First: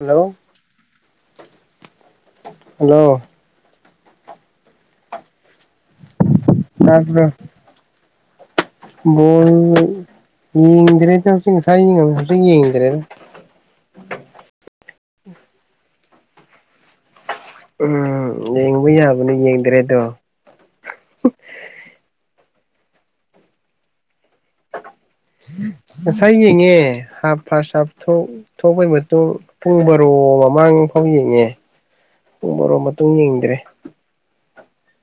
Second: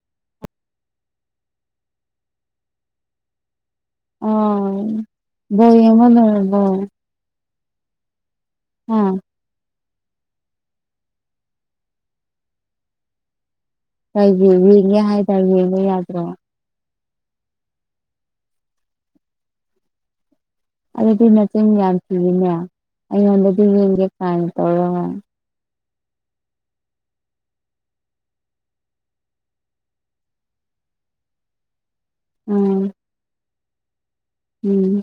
hello hello ꯑ ꯃꯅ ꯌꯥ꯭ꯔꯣ ꯍꯥ ꯃꯣꯟ ꯌꯦꯡ꯭ꯔꯦ ꯌꯦꯗ꯭ꯔꯦꯔ ꯀꯒꯤ ꯌꯦꯡꯒꯦ ꯍꯥꯏꯇꯥꯔꯦ ꯌꯦꯡꯉ ꯌꯥꯗ꯭ꯔꯣ ꯎꯝ ꯌꯦꯡꯕ ꯌꯥꯕꯅꯦ ꯌꯦꯡꯗ꯭ꯔꯦ ꯑꯗꯣ ꯑꯗꯨꯗꯤ ꯅꯆꯤꯟ ꯌꯥꯝ ꯊꯤꯔꯤꯅꯦ ꯑꯩꯉꯣꯟꯗꯗꯤ ꯌꯦꯡꯒꯦ ꯀꯃꯥꯏꯅ ꯇꯧꯔꯅ ꯉꯁꯥꯏ ꯌꯦꯡꯉꯦ ꯍꯥꯞ ꯐ ꯍꯥꯞ ꯊꯣꯛꯄꯒꯤ ꯃꯇꯨꯡ ꯄꯨꯡ ꯕꯔꯣ ꯃꯃꯥꯡ ꯃꯨꯡꯐꯝ ꯌꯦꯡꯉꯦ ꯄꯨꯡ ꯃꯔꯣ ꯎꯝ ꯃꯇꯨꯡ ꯌꯦꯡꯗ꯭ꯔꯦ ꯎꯝ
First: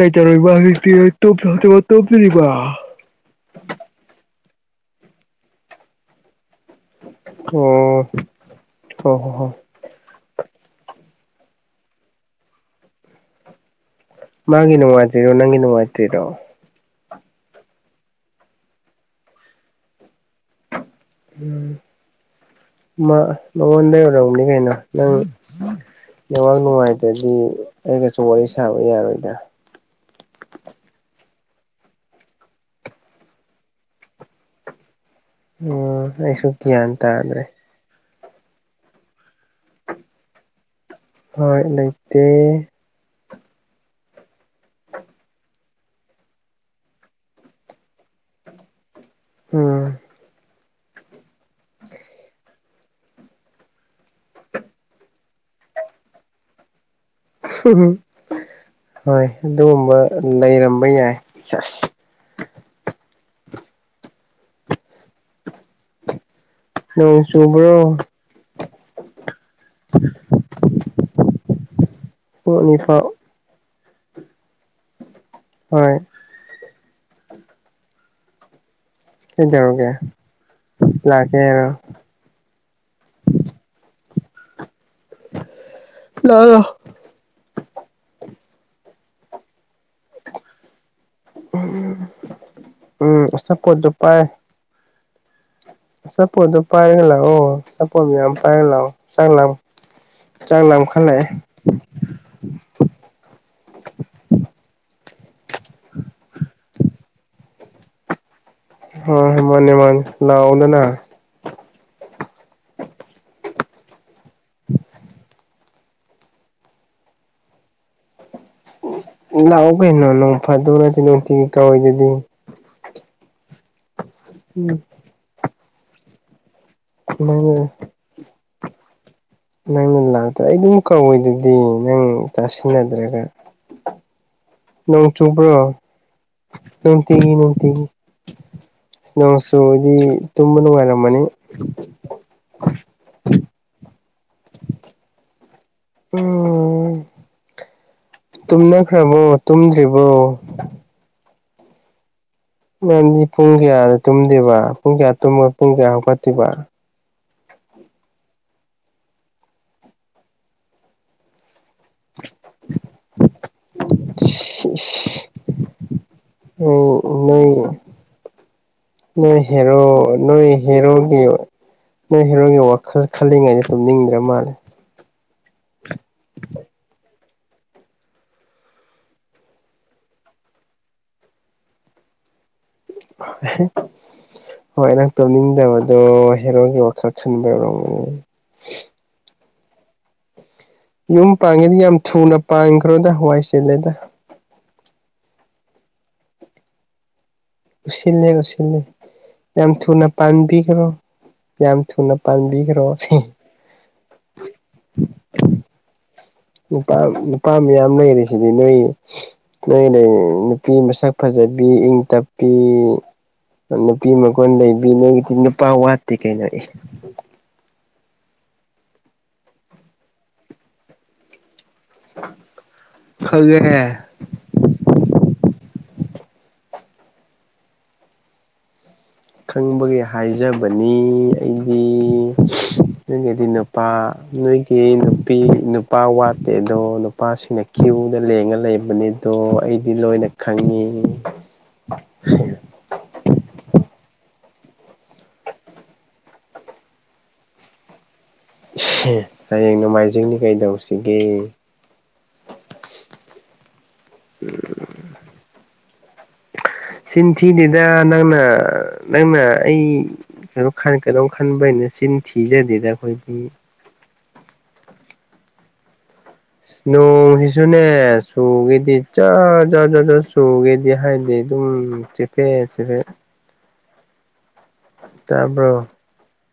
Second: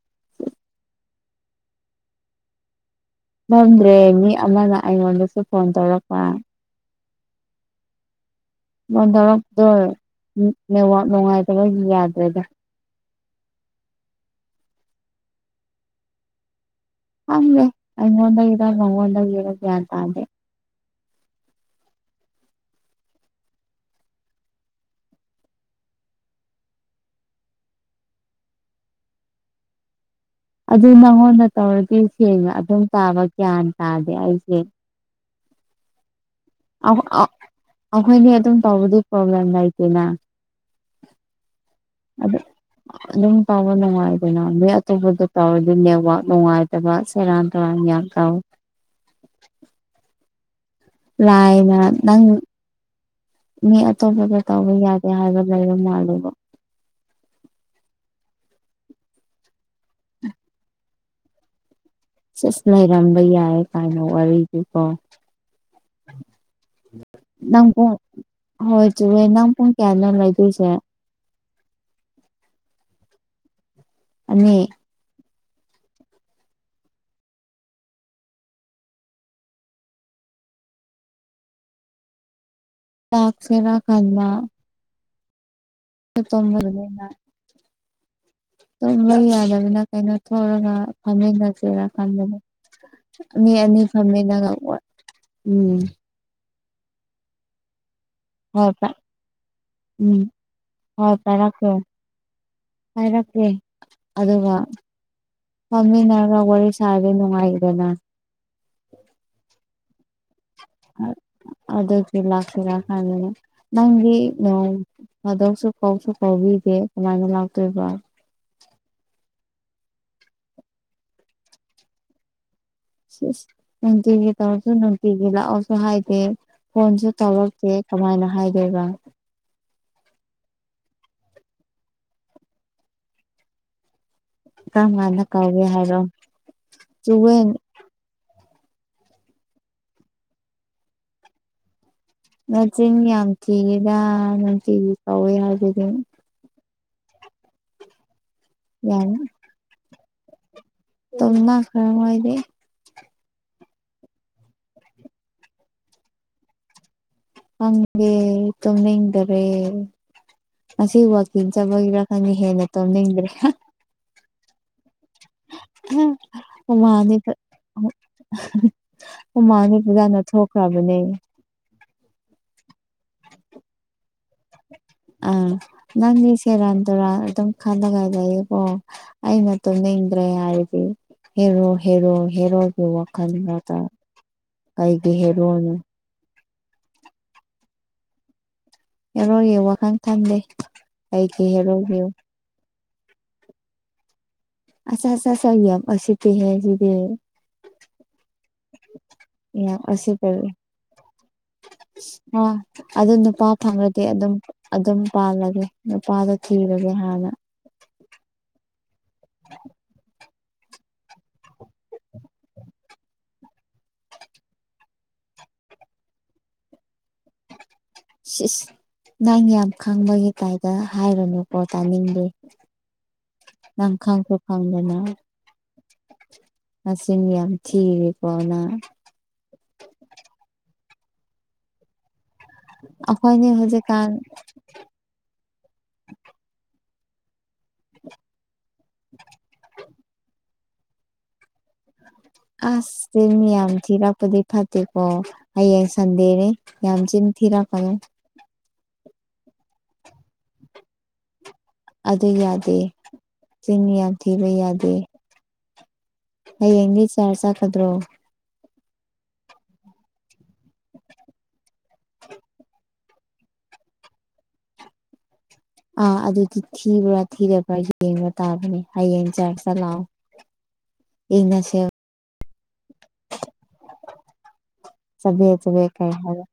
ꯀꯩ ꯇꯔꯣꯏꯕ ꯍꯧꯖꯤꯛꯇꯤꯦꯕ ꯇꯣꯞꯄꯤꯔꯤꯕ ꯐꯝꯗ꯭ꯔꯦ ꯃꯤ ꯑꯃꯅ ꯑꯩꯉꯣꯟꯗꯁꯨ ꯐꯣꯟ ꯇꯧꯔꯛꯄ ꯑꯣ [inaudible] [inaudible] ꯍꯣ ꯍꯣ ꯍꯣ ꯗꯔꯛꯇꯣꯋꯞ ꯅꯨꯡꯉꯥꯏꯇꯕ ꯌꯥꯗ꯭ꯔꯦꯗ ꯃꯥꯒꯤ ꯅꯨꯡꯉꯥꯏꯇ꯭ꯔꯣ ꯅꯪꯒꯤ ꯅꯨꯡꯉꯥꯏꯇ꯭ꯔꯤꯔꯣ ꯑꯩ ꯍꯣꯟꯗꯒ ꯏꯔꯒ ꯅꯪꯣꯟꯗꯒ ꯏꯔꯒ ꯌꯥ ꯇꯑꯗꯦ ꯎꯝ ꯃꯉꯣꯟꯗ ꯑꯣꯏꯔꯝꯅꯤ ꯀꯩꯅꯣ ꯅꯪ ꯌꯋꯥꯥꯛ ꯅꯨꯡꯉꯥꯏꯇ꯭ꯔꯗꯤ ꯑꯩꯒꯁꯨ ꯋꯥꯔꯤ ꯁꯥꯕ ꯌꯥꯔꯣꯏꯗ꯭ꯔ ꯑꯗꯨ ꯅꯪꯉꯣꯟꯗ ꯇꯧꯔꯗꯤ ꯁꯦꯡꯅ ꯑꯗꯨꯝ ꯇꯥꯕ ꯒ꯭ꯌꯥꯟ ꯇꯥꯗꯦ ꯑꯩꯁꯦ ꯎꯝ ꯑꯩꯁꯨ ꯀꯌꯥꯇ ꯑꯗꯨ꯭ꯔꯦ ꯑꯩꯈꯣꯏꯅꯦ ꯑꯗꯨꯝ ꯇꯧꯕꯗꯤ ꯄ꯭ꯔꯣꯕ꯭ꯂꯦꯝ ꯂꯩꯇꯦꯅ ꯍ ꯂꯩꯇ ꯇꯥꯎꯕ ꯅꯨꯡꯉꯥꯏꯗꯅ ꯅ ꯑꯇꯣꯞꯄꯗ ꯇꯥꯎꯋ ꯑꯗꯨ ꯅꯦꯠꯋꯥꯛ ꯅꯨꯡꯉꯥꯏꯇꯕ ꯁꯦꯔꯥꯟ ꯇꯧꯨꯔꯥꯟ ꯒꯌꯥ ꯇꯥꯎꯋꯤ [unintelligible] [inaudible] ꯎꯝ ꯂꯥꯏꯅ ꯅꯪ ꯃꯤ ꯑꯇꯣꯞꯄꯒ ꯇꯧꯕ ꯌꯥꯒꯦ ꯍꯥꯏꯕ ꯂꯩꯕ ꯃꯥꯜꯂꯦꯕ ꯍꯣꯏ ꯑꯗꯨꯒꯨꯝꯕ ꯂꯩꯔꯝꯕ ꯌꯥꯏ ꯆ ꯁꯁ ꯂꯩꯔꯝꯕ ꯌꯥꯏ ꯀꯥꯏꯅꯣ ꯋꯥꯔꯤꯗꯨꯀꯣ ꯅꯣꯡ ꯏꯝ ꯀ ꯆꯨꯕ꯭ꯔꯣ ꯍꯣꯏ ꯆꯨꯕꯅꯥꯝ ꯀ ꯀꯌꯥꯅ ꯂꯗꯨꯁꯦ [unintelligible] [inaudible] ꯍꯨꯡꯅꯤꯐꯥꯎ ꯑꯅꯤ ꯍꯣꯏ ꯁꯤꯗꯔꯒꯦ ꯂꯀꯦꯣ [unintelligible] [inaudible] ꯇꯁꯔꯥ ꯈꯟ [inaudible] ꯂꯥꯛꯑꯣ ꯠꯇꯣꯕꯗ ꯂꯅ [inaudible] [unintelligible] ꯊ ꯌꯥ ꯌꯥꯗ ꯑꯗꯨꯅ ꯑꯩꯅ ꯊꯔꯒ ꯐꯝꯃꯦꯟꯅ ꯆꯦꯔꯀꯥꯟꯗꯗ ꯎꯝ ꯃꯤ ꯑꯅꯤ ꯑꯆꯥꯄꯣꯠꯇꯣ ꯐꯝꯃꯦꯟꯅꯒ ꯁꯞꯨ ꯇꯗꯨꯞꯄꯥꯏꯡꯂ ꯑꯣ ꯄꯝꯕꯤ ꯐ ꯍꯣꯏ ꯆ ꯎꯝ ꯆꯥꯡꯈ ꯂꯩ ꯍꯥꯏꯔꯛꯀꯦ ꯑꯗꯨꯒ ꯐꯃꯤꯟꯅꯅ ꯋꯥꯔꯤ ꯁꯥꯔꯕꯤ ꯅꯨꯡꯉꯥꯏꯗꯅ ꯍ ꯍꯦ ꯃꯥꯅꯦꯃꯅꯤ ꯂꯑꯣꯗꯅ ꯑꯗꯨꯗ ꯐ ꯂꯥꯛꯁꯤꯔ ꯈꯅꯦ ꯅꯪꯗꯤ ꯅ ꯑꯗꯨꯗꯧꯁꯨ ꯀꯥꯎꯁꯨ ꯀꯥꯎꯕꯤꯗꯦ ꯀꯃꯥꯏꯅ ꯂꯥꯛꯇꯣꯏꯕ ꯂꯥꯛꯑꯣ ꯀꯩꯅꯣ ꯅꯣꯡ ꯐꯥꯗꯧꯅꯗꯤ ꯅꯨꯡꯇꯤꯒꯤ ꯀꯧꯋꯏꯗꯨꯗꯤ ꯅꯨꯡꯇꯒꯤꯦ ꯇꯧꯁꯨꯣ ꯅꯅꯨꯡꯇꯤꯒ ꯂꯁꯨ ꯍꯥꯏꯗꯦ ꯐꯣꯟꯁꯨ ꯀꯃꯥꯏꯅ ꯇꯧꯔꯀꯦ ꯀꯃꯥꯏꯅ ꯍꯥꯏꯗꯣꯏꯕ ꯅꯪꯅ ꯂꯥꯛꯇ꯭ꯔꯥ ꯑꯩ ꯑꯗꯨꯝ ꯀꯧꯋꯦꯗꯨꯗꯤ ꯅꯪ ꯇꯥꯁꯤꯟꯅꯗ꯭ꯔꯒ ꯀꯔꯝ ꯅꯣꯡ ꯀꯥꯟꯗ ꯆꯨꯕ꯭ꯔꯣ ꯀꯧꯒꯦ ꯍꯥꯏꯔꯣ ꯅ ꯇꯤ ꯆꯨꯋꯦ ꯅꯅꯨꯡ ꯇꯤ ꯁꯅꯣꯁꯨꯣꯗꯤ ꯇꯨꯝꯃ ꯅꯨꯡꯉꯥꯏꯔ ꯃꯅꯤ ꯅꯆꯤꯟ ꯌꯥꯝ ꯀꯤꯒꯦꯗ ꯅꯅꯨꯡꯇꯤꯒꯤ ꯀꯧꯋꯦ ꯍꯥꯏꯁꯤꯗꯤ ꯎꯝ ꯌꯥꯝ ꯇꯨꯝꯅꯈ꯭ꯔꯕꯣ ꯇꯨꯝꯗ꯭ꯔꯤꯕꯣ ꯇꯣꯝꯅ ꯈꯔ ꯑꯣꯏꯗꯤ ꯃꯔꯝꯗꯤ ꯄꯨꯡ ꯀꯌꯥꯗ ꯇꯨꯝꯗꯦꯕ ꯄꯨꯡ ꯀꯌꯥ ꯇꯨꯝꯃꯒ ꯄꯨꯡ ꯀꯌꯥ ꯍꯧꯀꯠꯇꯣꯏꯕ ꯍꯪꯦ ꯇꯣꯃꯤ ꯏꯗꯔꯦꯁꯤ ꯍ ꯋꯥꯤꯟ ꯆꯕꯔ ꯅꯪ ꯍꯦꯅ ꯇꯣꯅꯤꯗ꯭ꯔꯦ ꯎ ꯍꯨꯃꯥꯡꯗꯤ ꯐ ꯅ [unintelligible] [inaudible] ꯅꯣꯏ ꯍꯨꯃꯥꯡꯗꯤ ꯍꯦꯔꯣ ꯐꯖꯅ ꯅꯣꯏ ꯊꯣꯛꯈ꯭ꯔꯕꯅꯦ ꯍꯦꯔꯒꯦ ꯅꯣꯏ ꯍꯦꯔꯣꯒꯤꯦ ꯋꯥ ꯈꯜꯂꯤꯉꯩꯗ ꯁꯨꯝ ꯅꯤꯡꯗ꯭ꯔ ꯃꯥꯜꯂꯦ ꯑꯗꯨ ꯈꯗ ꯈꯂꯑ ꯀꯣ ꯑꯩꯅ ꯇꯨꯝꯅꯤꯡꯗ꯭ꯔꯦ ꯍꯥꯏꯔꯗꯤ ꯍꯦꯔꯣ ꯍꯦꯔꯣꯏ ꯍꯦꯔꯣꯒꯤ ꯋꯥꯈꯜꯗꯗ ꯍꯣꯏ ꯅꯪ ꯀꯩꯒꯤ ꯍꯦꯔꯣꯅꯣ ꯇꯨꯝꯅꯤꯡꯗꯕꯗꯣ ꯍꯦꯔꯣꯒꯤ ꯑꯣꯊꯔ ꯆꯤꯟꯕꯕꯣꯝ ꯍꯪ ꯊꯝꯗꯦ ꯌꯨꯝ ꯄꯥꯡꯉꯤꯗꯤ ꯌꯥꯝ ꯊꯨꯅ ꯄꯥꯡꯈ꯭ꯔꯣꯗ ꯍꯋꯥꯏ ꯆꯦꯂꯦꯗ ꯑꯁ ꯑꯁ ꯁ ꯑꯁꯤ ꯍ ꯁꯤꯗꯤ ꯨꯁꯤꯦ ꯨꯁꯤꯦ ꯌꯥꯝꯝ ꯌꯥꯝ ꯊꯨꯅ ꯎꯁꯤꯠꯇꯕ ꯄꯥꯟꯕꯤꯈ꯭ꯔꯣ ꯌꯥꯝ ꯊꯨꯅ ꯑ ꯄꯥꯟꯕꯤꯈ꯭ꯔꯣ ꯑꯗꯨ ꯁꯤ ꯅꯨꯄꯥ ꯐꯪꯂꯪꯂꯗꯤ ꯑꯗꯨꯝ ꯑꯗꯨꯝ ꯄꯥꯝꯂꯒꯦ ꯄꯝ ꯄꯝ ꯏ ꯌꯥꯝꯝꯅ ꯑꯦꯔꯤꯁꯤꯗꯤ ꯅꯣꯏ ꯅꯣꯏ ꯅꯨꯄꯤ ꯃꯁꯛ ꯐꯖꯕꯤ ꯏꯪ ꯇꯞꯄꯤ ꯅꯨꯄꯤ ꯃꯈꯣꯟ ꯂꯩꯕꯤ ꯅꯣꯏꯒꯤꯗꯤ ꯅꯨꯄꯥ ꯋꯥꯠꯇꯦ ꯀꯩꯅꯣ ꯁꯤꯁ ꯅꯪ ꯌꯥꯝ ꯈꯪꯕꯒꯤ ꯀꯥꯏꯗ ꯍꯥꯏꯔꯨꯅꯨ ꯄꯣ ꯇꯥꯅꯤꯡꯗꯦ ꯅꯪ ꯈꯪꯉꯦ ꯈꯪꯁꯨ ꯈꯪꯗꯅ ꯑ ꯁꯤꯅꯤ ꯌꯥꯝ ꯆꯤꯗꯤ ꯄꯅ ꯈꯪꯕꯒꯤ ꯍꯥꯏꯖꯕꯅꯤ ꯑꯩꯗꯤ ꯅꯣꯏꯒꯤꯗꯤ ꯑꯩꯈꯣꯏꯅꯤ ꯅꯨꯄꯥ ꯍꯧꯖꯤꯛꯀꯥꯟ ꯅꯣꯏꯒꯤ ꯅꯨꯄꯤ ꯅꯨꯄꯥ ꯋꯥꯠꯇꯦ ꯑꯗꯣ ꯅꯨꯄꯥꯁꯤꯡꯅ ꯀ꯭ꯌꯨꯗ ꯂꯦꯡꯉ ꯂꯩꯕꯅꯤ ꯑꯗꯣ ꯑꯩꯗꯤ ꯂꯣꯏꯅ ꯈꯪꯉꯤ ꯑꯁꯇ ꯃꯤ ꯌꯥꯝ ꯊꯤꯔꯛꯄꯗꯤ ꯐꯠꯇꯦꯀꯣ ꯍꯌꯦꯡ ꯁꯟꯗꯦꯅꯦꯦ ꯌꯥꯝ ꯆꯤꯟ ꯊꯤꯔꯀꯅꯦ ꯍꯌꯦꯡ ꯅꯣꯡꯃꯥꯏꯖꯤꯡꯅꯤ ꯀꯩꯗꯧꯁꯤꯒꯦ ꯑꯗ ꯌꯥꯗꯦ ꯁꯤꯅꯤ ꯌꯥꯗꯔ ꯌꯥꯗꯦ ꯍꯌꯦꯡꯗꯤ ꯆꯔ ꯁꯤꯤꯟꯊꯤꯗꯦꯗ ꯆꯠꯀꯗ꯭ꯔꯣ ꯅꯪꯅ ꯅꯪꯅ ꯑꯩ ꯀꯩꯅꯣ ꯀꯩꯗꯧꯝ ꯈꯟꯕꯩꯅ ꯁꯤꯅ ꯊꯤꯖꯗꯦꯗ ꯑꯩꯈꯣꯏꯗꯤ ꯑ ꯑꯗꯨꯗ ꯅꯣꯡꯁꯤꯁꯨꯅꯦ ꯇꯥꯕꯅꯤ ꯆꯨꯒꯦꯗꯤ ꯖ ꯍꯌꯦꯡ ꯆꯔ ꯖ ꯆꯠꯂꯥꯎ ꯖ ꯖ ꯆꯨꯒꯦꯗꯤ ꯍꯥꯏꯗꯦ ꯎꯝ ꯌꯦꯡꯅꯁꯦ ꯆꯄꯦ ꯆꯄꯦ ꯆꯕꯦ ꯆꯕꯦ ꯀꯩ ꯍꯥꯏꯔꯦ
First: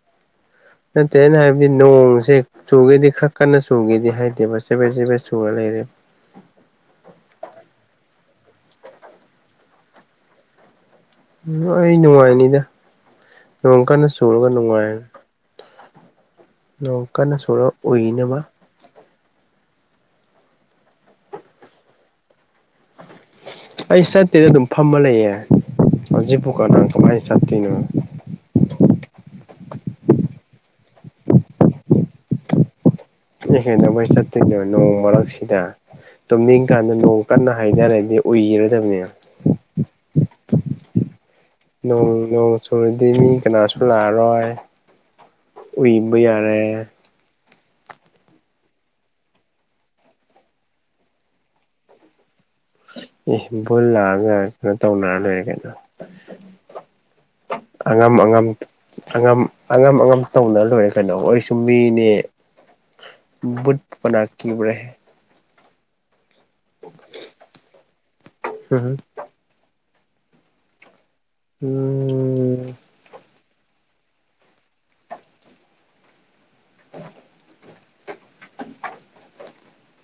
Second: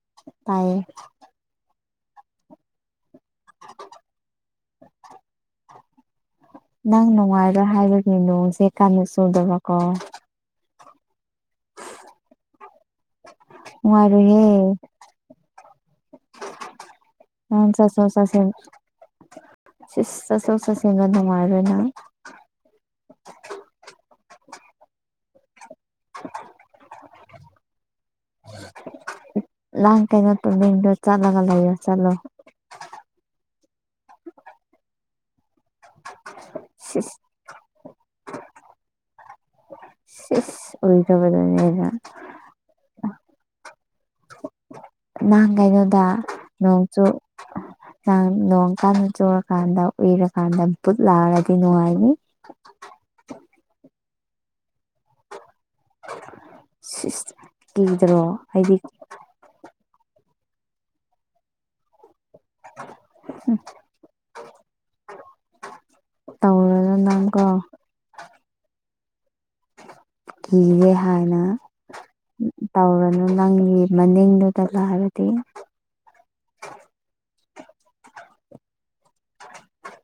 ꯅ ꯇꯅ ꯍꯥꯏꯕꯗꯤ ꯅꯣꯡꯁꯦ ꯇꯨꯒꯦꯛ ꯀꯟꯅ ꯁꯨꯈꯤꯦꯗꯤ ꯍꯥꯏꯗꯦꯕ ꯆꯦꯕꯦ ꯆꯦꯕꯦꯠ ꯁꯨꯔ ꯂꯩꯔꯦ ꯆ ꯀꯃꯤ ꯁꯨꯔꯗꯕꯀ ꯑꯩ ꯅꯨꯡꯉꯥꯏꯅꯤꯗ ꯅꯣꯡ ꯀꯟꯅ ꯁꯨꯔꯒ ꯅꯨꯡꯉꯥꯏ ꯑ ꯆꯠꯁꯣ ꯎꯏꯅꯕ ꯆꯠꯁꯁꯣꯠ ꯆꯒꯗꯅꯨꯡ ꯃꯔꯕꯅ ꯑꯩ ꯆꯠꯇꯦꯗ ꯑꯗꯨꯝ ꯐꯝꯃ ꯂꯩꯌꯦꯦ ꯍꯧꯖꯤꯛꯕꯨꯀꯥꯡ ꯀꯃꯥꯏꯅ ꯆꯞꯇꯤꯅ ꯂꯥꯡ ꯀꯩꯅꯣ ꯇ ꯃꯤꯡꯗꯣ ꯆꯠꯂꯒ ꯂꯩꯌꯣ ꯆꯠꯂꯣ ꯏ ꯍꯦꯟꯅ ꯑꯩꯣꯏ ꯆꯠꯇꯣꯏꯅꯦꯣ ꯅꯣꯡ ꯃꯔꯛꯁꯤꯗ ꯇꯨꯝꯅꯤꯡ ꯀꯥꯟꯗ ꯁꯤꯁ ꯅꯣꯡ ꯀꯟꯅ ꯍꯥꯏꯇꯥꯔꯦꯗꯤ ꯑꯣꯏꯒꯦꯔꯗꯕꯅꯤꯅ ꯁꯤꯁ ꯑꯣꯏꯔꯕꯗꯨꯅꯦꯅ ꯣꯡ ꯅꯣꯡ ꯆꯨꯨꯔꯗꯤ ꯃꯤ ꯀꯅꯥꯁꯨ ꯂꯥꯛꯑꯔꯣꯏ ꯅꯍꯥꯟ ꯀꯩꯅꯣꯗ ꯎꯏꯕ ꯌꯥꯔꯦ ꯅꯣꯡꯁꯨꯨ ꯅ ꯅꯣꯡꯀꯥꯟꯗ ꯆꯨꯔꯀꯥꯟꯗ ꯎꯏꯔꯀꯥꯟꯗ ꯕꯨꯠ ꯂꯥꯛꯔꯗꯤ ꯅꯨꯡꯉꯥꯏꯅꯤ ꯏ ꯕꯨꯜ ꯂꯥꯛꯑꯒ ꯀꯩꯅꯣ ꯇꯧꯅꯔ ꯂꯩꯣꯏꯔꯦ ꯀꯩꯅꯣ ꯁꯤꯁ ꯑꯉꯝ ꯀꯤꯗ꯭ꯔꯣ ꯑꯉꯝ ꯑꯩꯗꯤ ꯑꯉꯝ ꯑꯉꯝ ꯑꯉꯝ ꯇꯧꯅ ꯂꯣꯏꯔꯦ ꯀꯩꯅꯣ ꯑꯩꯁꯨꯨꯝ ꯃꯤꯅꯦ ꯙ ꯄꯅꯥ ꯀ꯭ꯕꯔꯦ ꯇꯧꯔꯗꯅ ꯀꯣ ꯀꯤꯒꯦ ꯍꯥꯏꯅ ꯎꯝ ꯇꯧꯔꯅꯨ ꯅꯪ ꯃꯅꯤꯗꯨꯗꯂ ꯍꯥꯏꯔꯗꯤ ꯎ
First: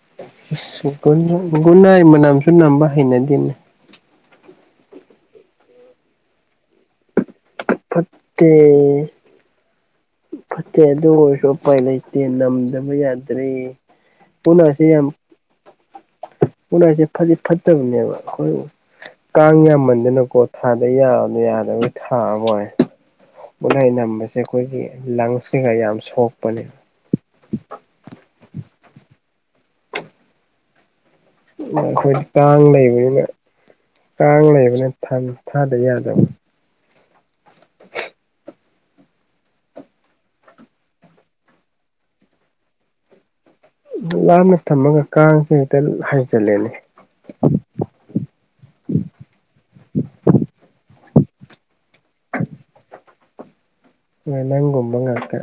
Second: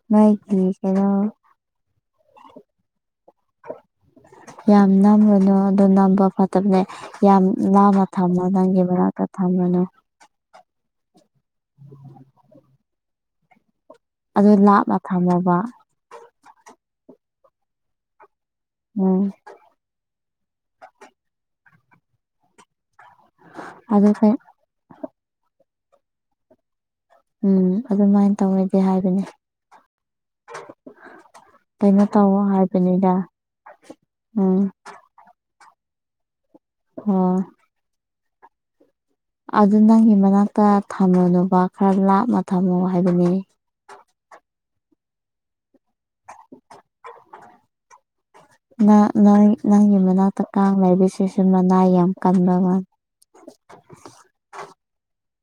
ꯅꯣꯏꯒꯤ ꯀꯩꯅꯣ ꯒꯨꯏ ꯃꯝꯁꯨꯝꯕꯍꯥꯏꯅꯗꯤꯅꯦ ꯌꯥꯝ ꯅꯝꯝꯕꯅꯨ ꯑ ꯅꯝꯕ ꯐꯠꯇꯕꯅꯦ ꯌꯥꯝ ꯂꯃ ꯊꯝꯝꯕꯃꯣ ꯐꯠꯇꯦ ꯅꯪꯒꯦꯕꯔꯇ ꯊꯝꯃꯅꯣ ꯐꯠꯇꯦ ꯑꯗꯨ ꯑꯣꯏꯔꯁꯨ ꯎꯄꯥꯏ ꯂꯩꯇꯦ ꯅꯝꯗꯕ ꯌꯥꯗ꯭ꯔꯦ ꯑꯗꯨ ꯂꯥꯞꯅ ꯊꯝꯃꯣꯕ ꯈꯨꯅꯥꯁꯦ ꯐꯗꯤ ꯐꯠꯇꯕꯅꯦꯕ ꯍꯣꯏ ꯎꯝ ꯀꯥꯡ ꯌꯥꯝꯃꯟꯗꯅꯀꯣ ꯊꯥꯗ ꯌꯥꯔ ꯌꯥꯗꯕꯩ ꯊꯥꯑꯃꯣꯏ ꯃꯨꯠꯍꯩ ꯑꯗꯨ ꯅꯝꯕꯁꯦ ꯑꯩꯈꯣꯏꯒꯤ ꯂꯪꯁ ꯀꯩꯀꯥ ꯌꯥꯝ ꯁꯣꯛꯄꯅꯦꯕ ꯎꯝ ꯑꯗꯨꯃꯥꯏꯅ ꯇꯧꯉꯗꯤ ꯍꯥꯏꯕꯅꯦ ꯀꯩꯅꯣ ꯑꯩꯈꯣꯏꯗꯤ ꯇꯧꯋꯣ ꯀꯥꯡ ꯍꯥꯏꯕꯅꯤꯗ ꯂꯩꯕꯅꯤꯅ ꯀꯥꯡ ꯎꯝ ꯂꯩꯕꯅ ꯊꯝꯃꯤ ꯊꯥꯗ ꯌꯥꯔꯗꯕ ꯑ ꯑꯗꯨ ꯅꯪꯒꯤ ꯃꯅꯥꯛꯇ ꯊꯝꯃꯨꯅꯣꯕ ꯈꯔ ꯂꯥꯞꯅ ꯊꯝꯃꯣ ꯍꯥꯏꯕꯅꯤꯅꯦ ꯂꯥꯞꯅ ꯊꯝꯃꯒ ꯀꯥꯡꯁꯦ ꯍꯦꯛꯇ ꯍꯥꯏꯖꯜꯂꯦꯅꯦ ꯅ ꯅꯪꯒꯤ ꯃꯅꯥꯛꯇ ꯀꯥꯡ ꯂꯩꯕꯤꯁꯤꯁꯨ ꯃꯅꯥꯏ ꯌꯥꯝ ꯀꯟꯕꯕ [unintelligible] ꯅꯪꯒꯨꯝꯕ ꯉꯥꯛꯇ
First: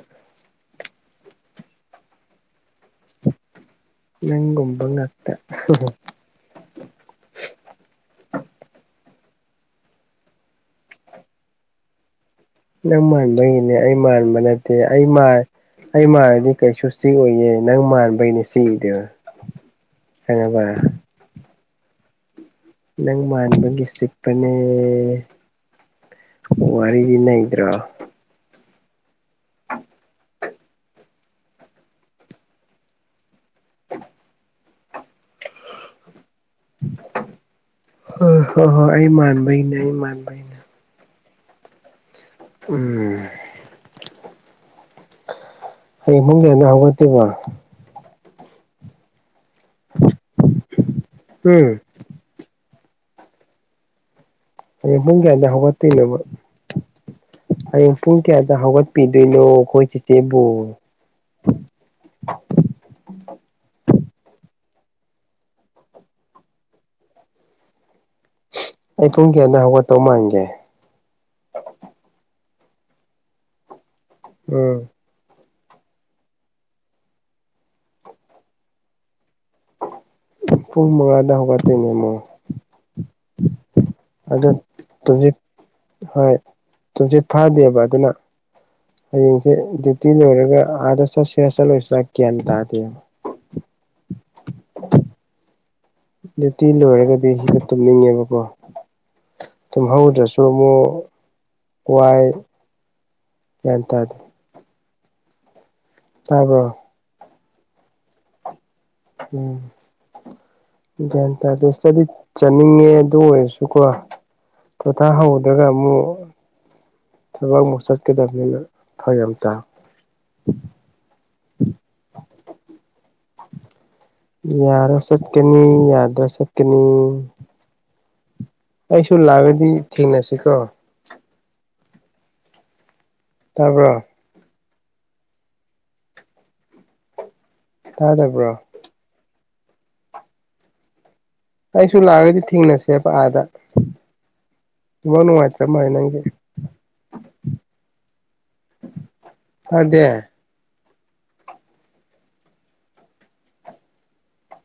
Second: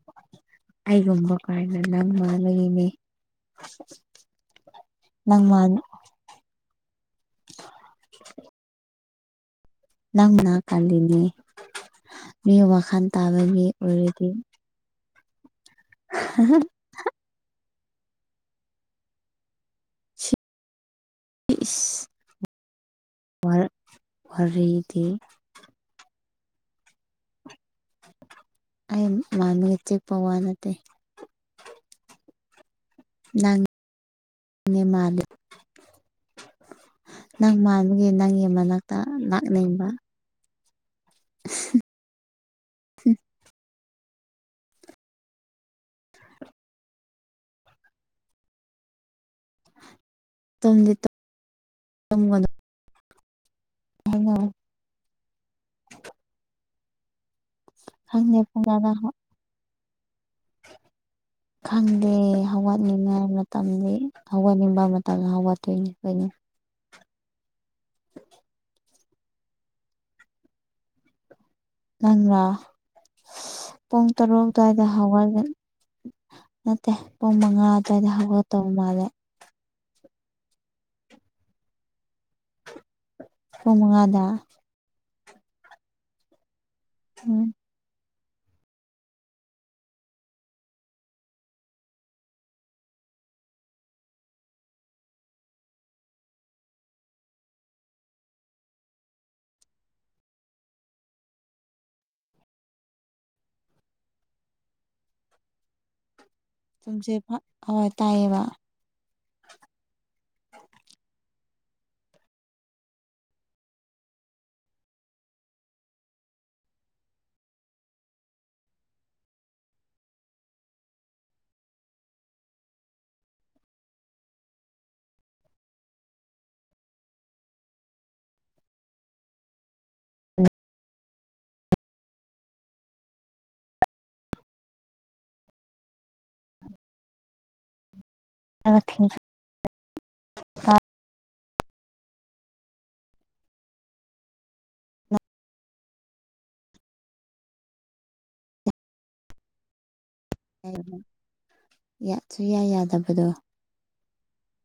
ꯑꯩꯒꯨꯝꯕ ꯀꯥꯏꯅ ꯅꯪ ꯃꯥ ꯂꯩꯅꯦ ꯅꯪ ꯀꯨꯝꯕ ꯉꯇ ꯅꯪ ꯃꯥꯟ [unintelligible] ꯅꯪ ꯃꯥꯅꯥ ꯀꯗꯅꯤ ꯅꯪ ꯃꯥꯟꯕꯒꯤꯅꯦ ꯑꯩ ꯃꯥꯟꯕ ꯅꯠꯇꯦ ꯑꯩ ꯃꯥꯏ ꯑꯩ ꯃꯥꯔꯗꯤ ꯀꯩꯁꯨ ꯁꯤ ꯑꯣꯏꯌꯦꯦ ꯅꯪ ꯃꯥꯟꯕꯩꯅꯦ ꯁꯤꯗꯣ ꯈꯪꯉꯕ ꯏꯁꯤꯁ ꯅꯪ ꯃꯥꯟꯕꯒꯤ ꯆꯤꯛꯄꯅꯦ ꯋꯥꯔꯤꯗꯤ ꯋꯥꯔꯤꯗꯤ ꯅꯗ꯭ꯔꯥ ꯑꯩ ꯃꯃꯤꯒ ꯆꯦꯛꯄ ꯋꯥ ꯅꯠꯇ ꯅꯪꯅꯦ ꯃꯥꯂ ꯅꯪ ꯃꯥꯒꯤ ꯍꯣꯏ ꯅꯪꯒꯤ ꯍꯣꯏ ꯍꯣꯏ ꯃꯅꯥꯛꯇ ꯑꯩ ꯃꯥꯟꯕꯩꯅꯦ ꯂꯥꯛꯅꯤꯡꯕ ꯑꯩ ꯃꯥꯟꯕꯩꯅꯦ [unintelligible] ꯎ ꯑꯩ ꯏꯃꯨꯡꯒꯤ ꯍꯦꯟꯅ ꯍꯧꯒꯠꯇꯦꯕ ꯇꯝꯗꯤ ꯎꯝ ꯇꯒꯗ ꯎ ꯍ [unintelligible] ꯍꯌꯦꯡ ꯄꯨꯡ ꯀꯌꯥꯗ ꯍꯧꯒꯠꯇꯣꯏꯅꯣꯕ ꯡ ꯄꯨꯨꯡ ꯈꯪꯗꯦ ꯀꯌꯥ ꯄꯨꯡ ꯀꯌꯥꯗ ꯍꯧꯒꯠꯄꯤꯗꯨ ꯅꯣ ꯈꯪꯗꯦ ꯍꯧꯒꯠꯅꯤꯡꯉꯥꯏ ꯃꯇꯝ ꯍꯧꯒꯠꯅꯤꯡꯉꯥꯏ ꯃꯇꯥ ꯂꯍ ꯋꯥꯇꯣꯏ ꯉ ꯀꯣꯏ ꯑꯩ ꯄꯨꯡ ꯀꯌꯥꯗ ꯍꯧꯒꯠꯇꯧ ꯃꯥꯟꯒꯦ ꯅꯪꯥ ꯄꯨꯡ ꯇꯔꯨꯛ ꯑꯗꯨꯋꯥꯏꯗ ꯎꯝ ꯍꯧꯔꯒꯅꯤ ꯅꯠꯇꯦ ꯄꯨꯡ ꯃꯉꯥ ꯑꯗꯨꯋꯥꯏꯗ ꯍꯧꯒ ꯇꯧꯕ ꯃꯥꯜꯂꯦ ꯄꯨꯡ ꯃꯉꯥꯗ ꯍꯧꯒ ꯇꯣꯏꯅꯦ ꯑꯃꯨ ꯍꯉꯥꯗ ꯇꯨꯝꯁꯤꯠ ꯍꯣꯏ ꯇꯨꯝꯆꯠ ꯎꯝ ꯐꯗꯦꯕ ꯑꯗꯨꯅ ꯍꯌꯦꯡꯁꯦ ꯗ꯭ꯌꯨꯇꯤ ꯂꯣꯏꯔꯒ ꯑꯥꯗ ꯆꯠꯁꯤꯔꯥ ꯆꯠꯂꯣꯏꯁꯤꯔ ꯒ꯭ꯌꯥꯟ ꯇꯥꯗꯦꯕ [inaudible] ꯑ [inaudible] ꯌꯇꯤ ꯂꯣꯏꯔꯒꯗꯤ ꯁꯤꯗ ꯇꯨꯝꯅꯤꯡꯉꯦꯕꯀꯣ ꯇꯨꯝꯍꯧꯗꯁꯃꯨ ꯀꯋꯥꯥꯏ ꯍꯦꯟꯇꯥꯗꯤ ꯇꯁꯦ ꯑꯋꯥ ꯇꯌꯦꯕ ꯎꯝ ꯒ꯭ꯌꯥꯟ ꯇꯥꯗ ꯏꯁꯇꯗꯤ ꯆꯠꯅꯤꯡꯉꯦ ꯑꯗꯨ ꯑꯣꯏꯔꯁꯨꯀꯣ ꯄꯣꯊꯥꯍ ꯍꯧꯗ꯭ꯔꯒ ꯑꯃꯨꯛ ꯊꯕꯛ ꯃꯣꯁꯀꯗꯕꯅꯤꯅ ꯊꯋꯥ ꯌꯥꯝ ꯇꯥꯏ [inaudible] ꯌꯥꯔ ꯆꯠ ꯀꯅꯤ ꯌꯥꯗꯣ ꯆꯠ ꯀꯅꯤ ꯑꯩꯁꯨ ꯂꯥꯕꯗꯤ ꯊꯦꯡꯅꯁꯤ ꯀꯣ ꯇꯥꯕꯔꯣ ꯊꯥꯗꯕ꯭ꯔꯣ ꯍꯥꯥ [unintelligible] ꯑꯩꯁꯨ ꯂꯥꯛꯑꯒꯗꯤ ꯊꯦꯡꯅꯁꯦꯕ ꯑꯥꯗ ꯋꯥꯅꯅꯨꯡ ꯍꯥꯏ ꯆ꯭ꯔ ꯃꯥꯥꯏ ꯅꯪꯒꯦ ꯑꯗ ꯁꯨꯌꯥ ꯌꯥꯗꯕꯗꯣ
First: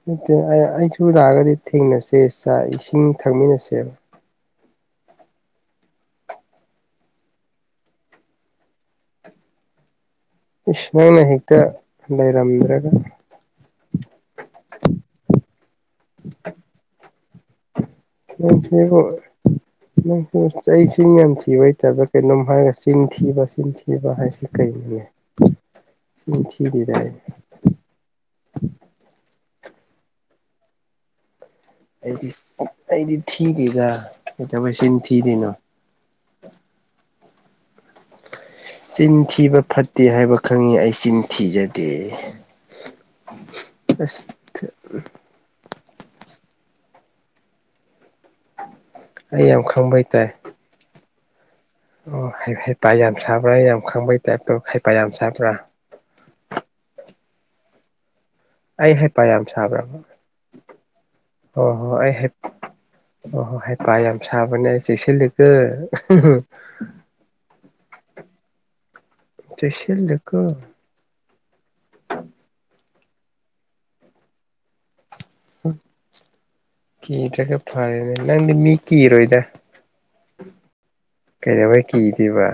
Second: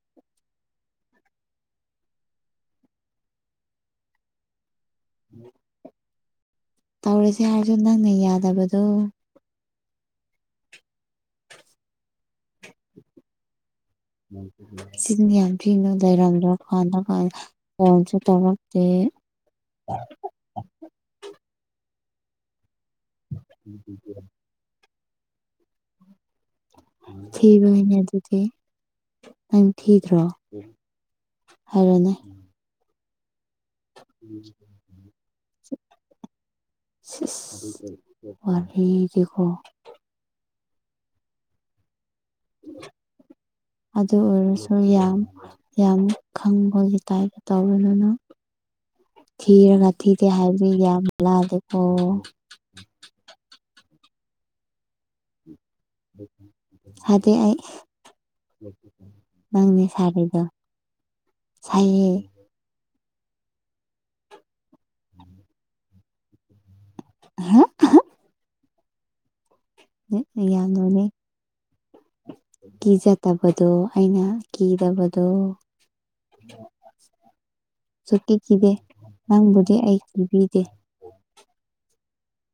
ꯅꯠꯇꯦ ꯑꯩꯁꯨ ꯂꯥꯛꯑꯒꯗꯤ ꯊꯦꯡꯅꯁꯦꯥꯛ ꯏꯁꯤꯡ ꯊꯛꯃꯤꯟꯅꯁꯦꯕ ꯇꯧꯔꯤꯁꯦ ꯍꯥꯏꯔꯁꯨ ꯅꯪꯅ ꯌꯥꯗꯕꯗꯣ ꯏꯁ ꯅꯪꯅ ꯍꯦꯛꯇ ꯂꯩꯔꯝꯗ꯭ꯔꯒ ꯁꯤꯖꯤꯅꯤ ꯌꯥꯝ ꯊꯤꯅꯣ ꯂꯩꯔꯝ ꯈꯋꯥꯜ ꯈꯥ ꯅꯁꯤꯕꯨꯁꯤꯕꯨ ꯆꯍꯤꯁꯤꯡ ꯌꯥꯝ ꯊꯤꯕ ꯍꯇꯕ ꯀꯩꯅꯣꯝ ꯍꯥꯏꯔꯁꯤꯦ ꯆꯤꯟꯊꯤꯕ ꯆꯤꯟꯊꯤꯕ ꯍꯥꯏꯁꯤ ꯀꯩꯅꯩꯅꯣꯅꯦ ꯊꯕꯅꯦ ꯑꯗꯨꯗꯤ ꯊꯤꯈ꯭ꯔꯣ ꯑꯩꯗꯤ ꯑꯩꯗꯤ ꯊꯤꯗꯦꯗꯥ ꯀꯩꯗꯧꯕꯩ ꯆꯤꯟ ꯊꯤꯗꫭꯏꯅꯣ ꯁꯤꯍ ꯆꯤꯟ ꯊꯤꯕ ꯐꯠꯇꯦ ꯍꯥꯏꯕ ꯈꯪꯉꯤ ꯑꯩ ꯆꯤꯟ ꯊꯤꯖꯗꯦ ꯑꯗꯨ ꯑꯁ ꯑꯣꯏꯔꯁꯨ ꯌꯥꯝ ꯌꯥꯝ ꯈꯪꯕꯖꯤ ꯇꯥꯏꯕ ꯇꯧꯒꯅꯨ ꯑꯩ ꯌꯥꯝ ꯊꯤꯔꯒ ꯈꯪꯕꯩ ꯊꯤꯗꯤ ꯇꯥꯏ ꯍꯥꯏꯕ ꯌꯥꯝ ꯂꯥꯏꯕꯅꯤ ꯑꯣ ꯍꯩꯄꯥ ꯌꯥꯝ ꯁꯥꯕ꯭ꯔꯥ ꯌꯥꯝ ꯈꯪꯕꯩ ꯇꯥꯏꯞꯇꯣ ꯍꯩꯄꯥ ꯌꯥꯝ ꯁꯥꯕ꯭ꯔꯥ ꯍꯥꯏꯗꯤ ꯑꯩ ꯑꯩ ꯍꯥꯏꯄ ꯌꯥꯝ ꯅꯪꯅꯦ ꯁꯥꯕ꯭ꯔꯕ ꯁꯥꯔꯤꯗꯣ ꯍꯣꯏ ꯍꯣꯏ ꯁꯥꯏꯌꯦ ꯑꯩ ꯍꯥꯏꯄꯥ ꯑꯣ ꯍꯣ ꯍꯥꯏꯄ ꯌꯥꯝ ꯁꯥꯕꯅꯦ ꯆꯦꯛꯁꯂꯒ ꯍꯥ ꯆꯦꯛꯁꯤꯜꯂꯨꯀꯣ ꯌꯥꯅꯣꯅꯦ ꯀꯖ ꯇꯕꯗꯣ ꯑꯩꯅ ꯀꯤꯗꯕꯗꯣ ꯀꯤꯗꯔꯥ ꯐꯔꯦꯅꯦ ꯁꯨꯀꯤ ꯂꯪꯗꯤ ꯀꯤꯗꯦ ꯃꯤ ꯀꯔꯣꯏꯗ ꯅꯪꯕꯨꯗꯤ ꯑꯩ ꯀꯤꯕꯤꯗꯦ ꯀꯩꯩꯅꯕꯩ ꯀꯤꯗꯦꯕ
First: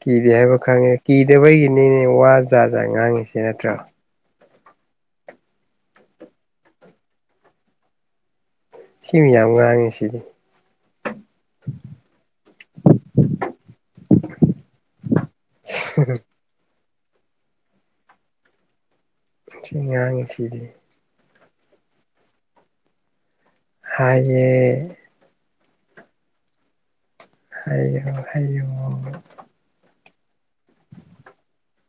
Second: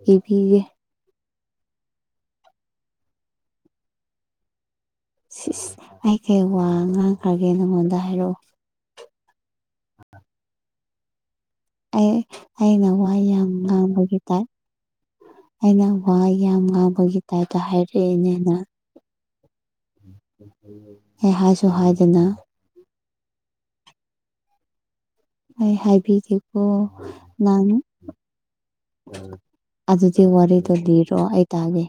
ꯀꯤꯗꯦ ꯍꯥꯏꯕ ꯀꯤꯕꯤꯗꯦ ꯈꯪꯉꯦ ꯀꯤꯗꯕꯩꯒꯤꯅꯤꯅꯦ ꯋꯥ ꯖꯥꯠ ꯖꯥꯠ ꯉꯥꯡꯉꯁꯤ ꯅꯠꯇ꯭ꯔꯣ ꯁꯤꯁ ꯑꯩ ꯀꯩ ꯋꯥ ꯉꯥꯡꯈ꯭ꯔꯒꯦ ꯅꯉꯣꯟꯗ ꯍꯥꯏꯔꯛꯑꯣ ꯁꯤꯃ ꯌꯥꯝ ꯋꯥꯥꯡꯉꯤ ꯁꯤꯗꯤ ꯑꯩ ꯑꯩꯅ ꯋꯥ ꯌꯥꯝ ꯉꯥꯡꯕꯒꯤ ꯇꯥꯏ ꯑꯩꯅ ꯋꯥ ꯌꯥꯝ ꯉꯥꯕꯒꯤ ꯇꯥꯏꯞꯇ ꯍꯥꯏꯔꯛꯑꯦꯅꯦ ꯅꯪ ꯁꯤ ꯑꯉꯥꯡ ꯁꯤꯗꯤ ꯑꯦ ꯍꯥꯏꯁꯨ ꯍꯥꯏꯗꯅ ꯍꯥꯏ ꯑꯩ ꯍꯥꯏꯕꯤꯒꯦꯀꯣ ꯍꯥꯏꯌꯨ ꯍꯥꯏꯌꯨ ꯑꯗꯨꯗꯤ ꯋꯥꯔꯦꯗꯗꯤꯔꯣ ꯑꯩꯇꯗꯤ